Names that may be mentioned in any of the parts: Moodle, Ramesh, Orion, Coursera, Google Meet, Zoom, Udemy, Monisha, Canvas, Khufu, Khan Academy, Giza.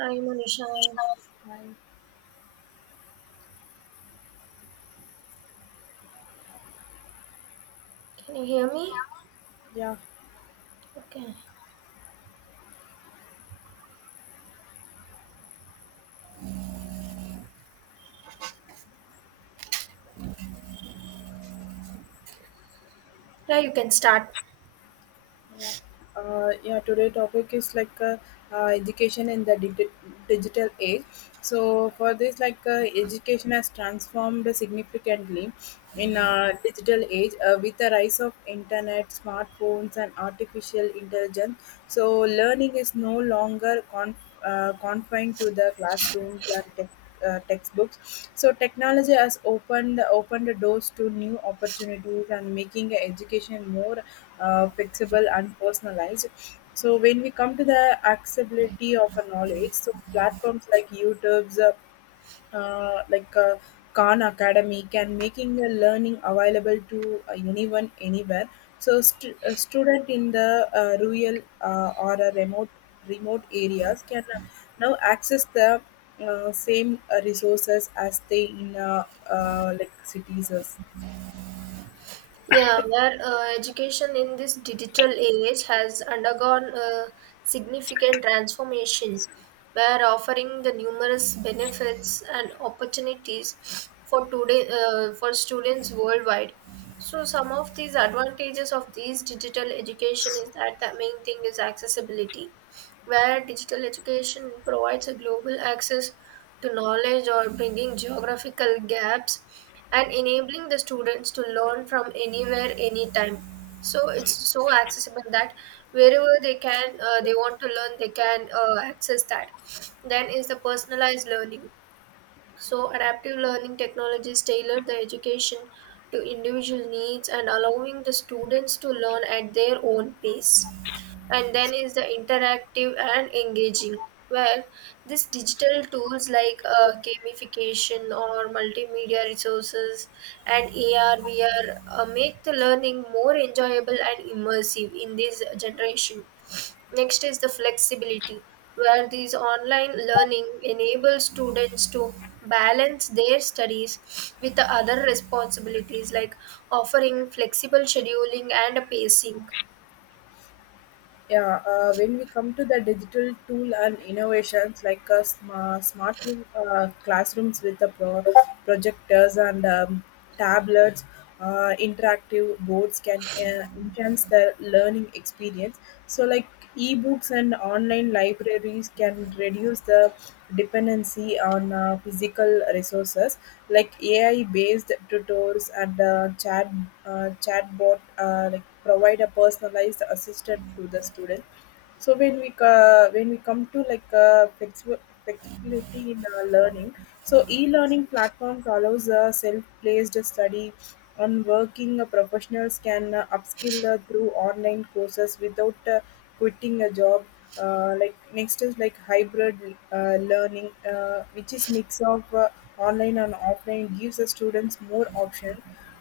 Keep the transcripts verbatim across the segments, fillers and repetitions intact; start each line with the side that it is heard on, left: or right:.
right: Hi, Monisha. Can you hear me? Okay. Yeah, you can start.
left: Yeah, uh, yeah. Today topic is like uh, uh, education in the digi- digital age. So for this, like uh, education has transformed significantly in uh, digital age uh, with the rise of internet, smartphones, and artificial intelligence. So learning is no longer con- uh, confined to the classrooms and tech uh, textbooks. So technology has opened opened doors to new opportunities and making education more uh, flexible and personalized. So when we come to the accessibility of a knowledge, so platforms like YouTube's uh, uh, like uh, Khan Academy can making the learning available to uh, anyone anywhere. So st- a student in the uh, rural uh, or a remote remote areas can uh, now access the uh, same uh, resources as they in uh, uh, like cities.
right: Yeah, where uh, Education in this digital age has undergone a significant transformation, where offering the numerous benefits and opportunities for today uh, for students worldwide. So some of these advantages of these digital education is that the main thing is accessibility, where digital education provides a global access to knowledge or bringing geographical gaps and enabling the students to learn from anywhere anytime, so it's so accessible that wherever they can uh, they want to learn, they can uh, access that. Then is the personalized learning. So adaptive learning technologies tailor the education to individual needs and allowing the students to learn at their own pace. And then is the interactive and engaging, where these digital tools like uh, gamification or multimedia resources and ar vr uh, make the learning more enjoyable and immersive in this generation. Next is the flexibility, where these online learning enables students to balance their studies with the other responsibilities, like offering flexible scheduling and pacing.
left: Yeah, uh, when we come to the digital tool and innovations like uh, sma- smart room, uh, classrooms with the pro- projectors and um, tablets, uh, interactive boards can uh, enhance the learning experience. So, like e-books and online libraries can reduce the dependency on uh, physical resources like A I based tutors and uh, chat uh, chatbot uh, like provide a personalized assistant to the student. So when we uh, when we come to like uh, flexi- flexibility in uh, learning, so e-learning platforms allows uh, self-placed study and working uh, professionals can uh, upskill uh, through online courses without uh, quitting a job. Uh, like next is like hybrid uh, learning, uh, which is mix of uh, online and offline, gives the students more option.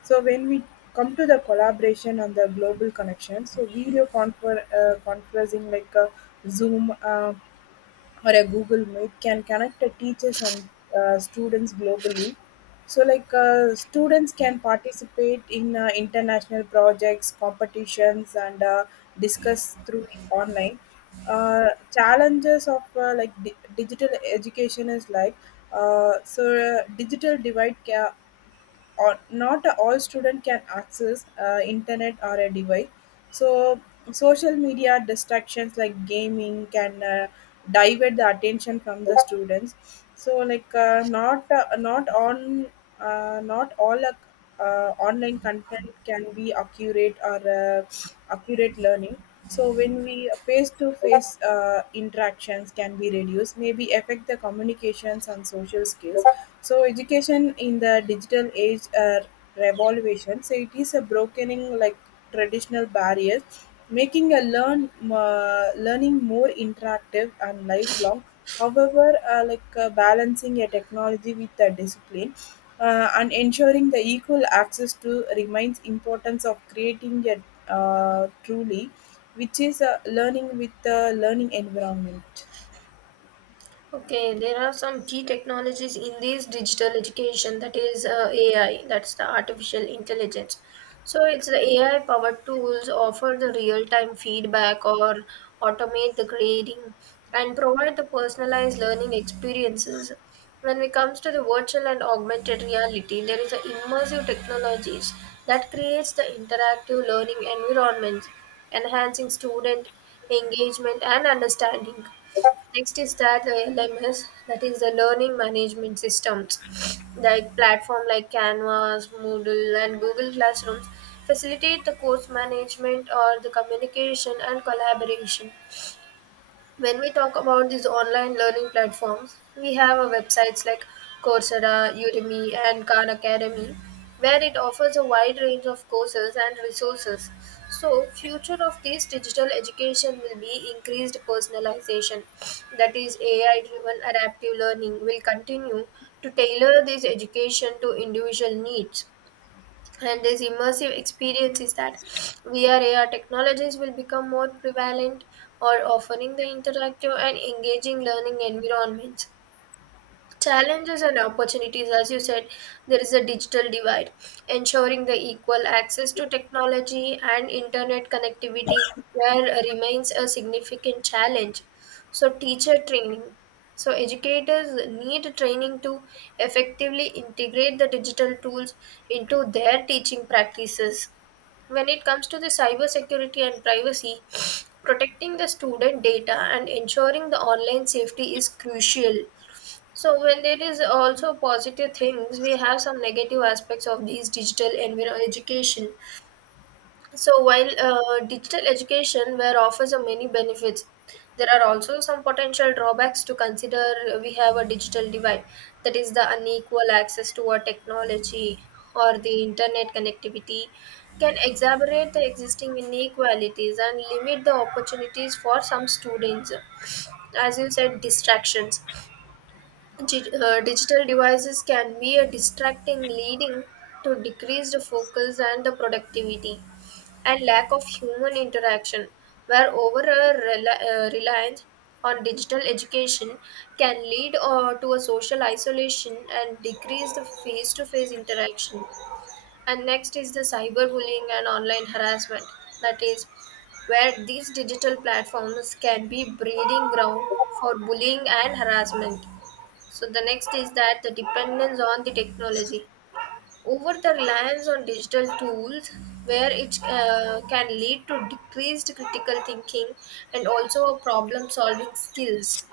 left: So when we come to the collaboration and the global connection, so video confer- uh, conferencing like a Zoom uh, or a Google Meet can connect the teachers and uh, students globally. So like uh, students can participate in uh, international projects, competitions, and uh, discuss through online. Uh, challenges of uh, like di- digital education is like uh, so uh, digital divide ca- or not all student can access uh, internet or a device. So social media distractions like gaming can uh, divert the attention from the students. So like uh, not uh, not on uh, not all uh, uh, online content can be accurate or uh, accurate learning. So when we face to face interactions can be reduced maybe affect the communications and social skills. So education in the digital age uh, revolution, so it is a brokening like traditional barriers, making a learn uh, learning more interactive and lifelong. However, uh, like uh, balancing a technology with a discipline uh, and ensuring the equal access to remains importance of creating a uh, truly, which is a learning with the learning environment.
right: Okay, there are some key technologies in this digital education, that is uh, A I, that's the artificial intelligence. So it's the A I powered tools offer the real time feedback or automate the grading and provide the personalized learning experiences. When it comes to the virtual and augmented reality, there is the immersive technologies that creates the interactive learning environments, enhancing student engagement and understanding. Next is that the L M S, that is the learning management systems, like platform like Canvas, Moodle, and Google Classrooms facilitate the course management or the communication and collaboration. When we talk about these online learning platforms, we have a websites like Coursera, Udemy, and Khan Academy, where it offers a wide range of courses and resources. So, future of this digital education will be increased personalization, that is A I-driven adaptive learning will continue to tailor this education to individual needs, and this immersive experience is that V R A R technologies will become more prevalent or offering the interactive and engaging learning environments. Challenges and opportunities, as you said, there is a digital divide. Ensuring the equal access to technology and internet connectivity where remains a significant challenge. So, teacher training. So, educators need training to effectively integrate the digital tools into their teaching practices. When it comes to the cyber security and privacy, protecting the student data and ensuring the online safety is crucial. So when there is also positive things, we have some negative aspects of these digital environment education. So while uh, digital education where offers a many benefits, there are also some potential drawbacks to consider. We have a digital divide, that is the unequal access to our technology or the internet connectivity can exacerbate the existing inequalities and limit the opportunities for some students. As you said, distractions. Gi- uh, digital devices can be a distracting, leading to decreased focus and the productivity, and lack of human interaction, where over a rela- uh, reliance on digital education can lead uh, to a social isolation and decreased face-to-face interaction. And next is the cyberbullying and online harassment, that is where these digital platforms can be breeding ground for bullying and harassment. So the next is that the dependence on the technology, over the reliance on digital tools, where it uh, can lead to decreased critical thinking and also a problem solving skills.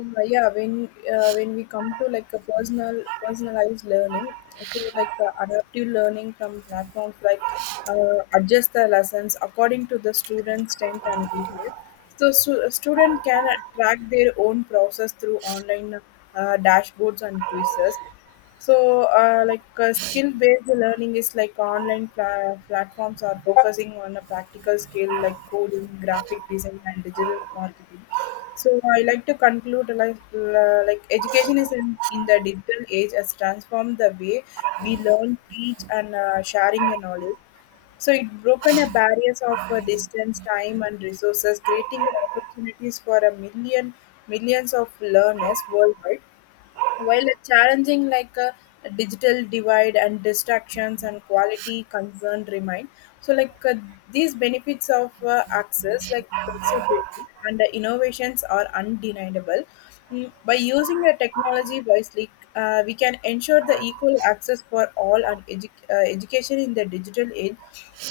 left: Uh, yeah, when uh, when we come to like a personal personalized learning, so like uh, adaptive learning from platforms like uh, adjust the lessons according to the student's strength and weakness. So, stu- a student can uh, track their own process through online uh, dashboards and quizzes. So, uh, like uh, skill-based learning is like online pla- platforms are focusing on a practical skill like coding, graphic design, and digital marketing. So I like to conclude like uh, like education is in, in the digital age has transformed the way we learn, teach, and uh, sharing your knowledge. So it broken a barriers of uh, distance, time, and resources, creating opportunities for a million millions of learners worldwide. While challenging like a digital divide and distractions and quality concern remain, so like uh, these benefits of uh, access, like flexibility and uh, innovations are undeniable. Mm, by using the technology wisely, uh, we can ensure the equal access for all and edu- uh, education in the digital age.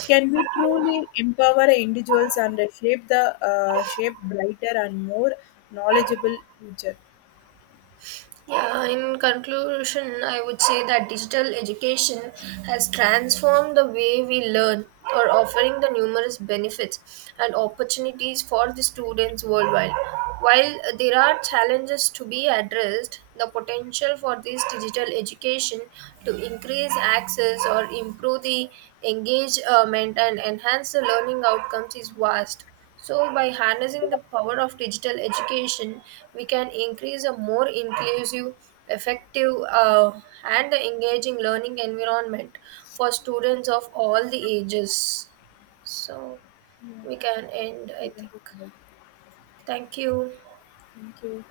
left: Can we truly empower individuals and uh, shape the uh, shape brighter and more knowledgeable future?
right: Yeah, in conclusion, I would say that digital education has transformed the way we learn or offering the numerous benefits and opportunities for the students worldwide. While there are challenges to be addressed, the potential for this digital education to increase access or improve the engagement and enhance the learning outcomes is vast. So, by harnessing the power of digital education, we can increase a more inclusive, effective, uh, and engaging learning environment for students of all the ages. So, we can end, I think. Thank you.
left: Thank you.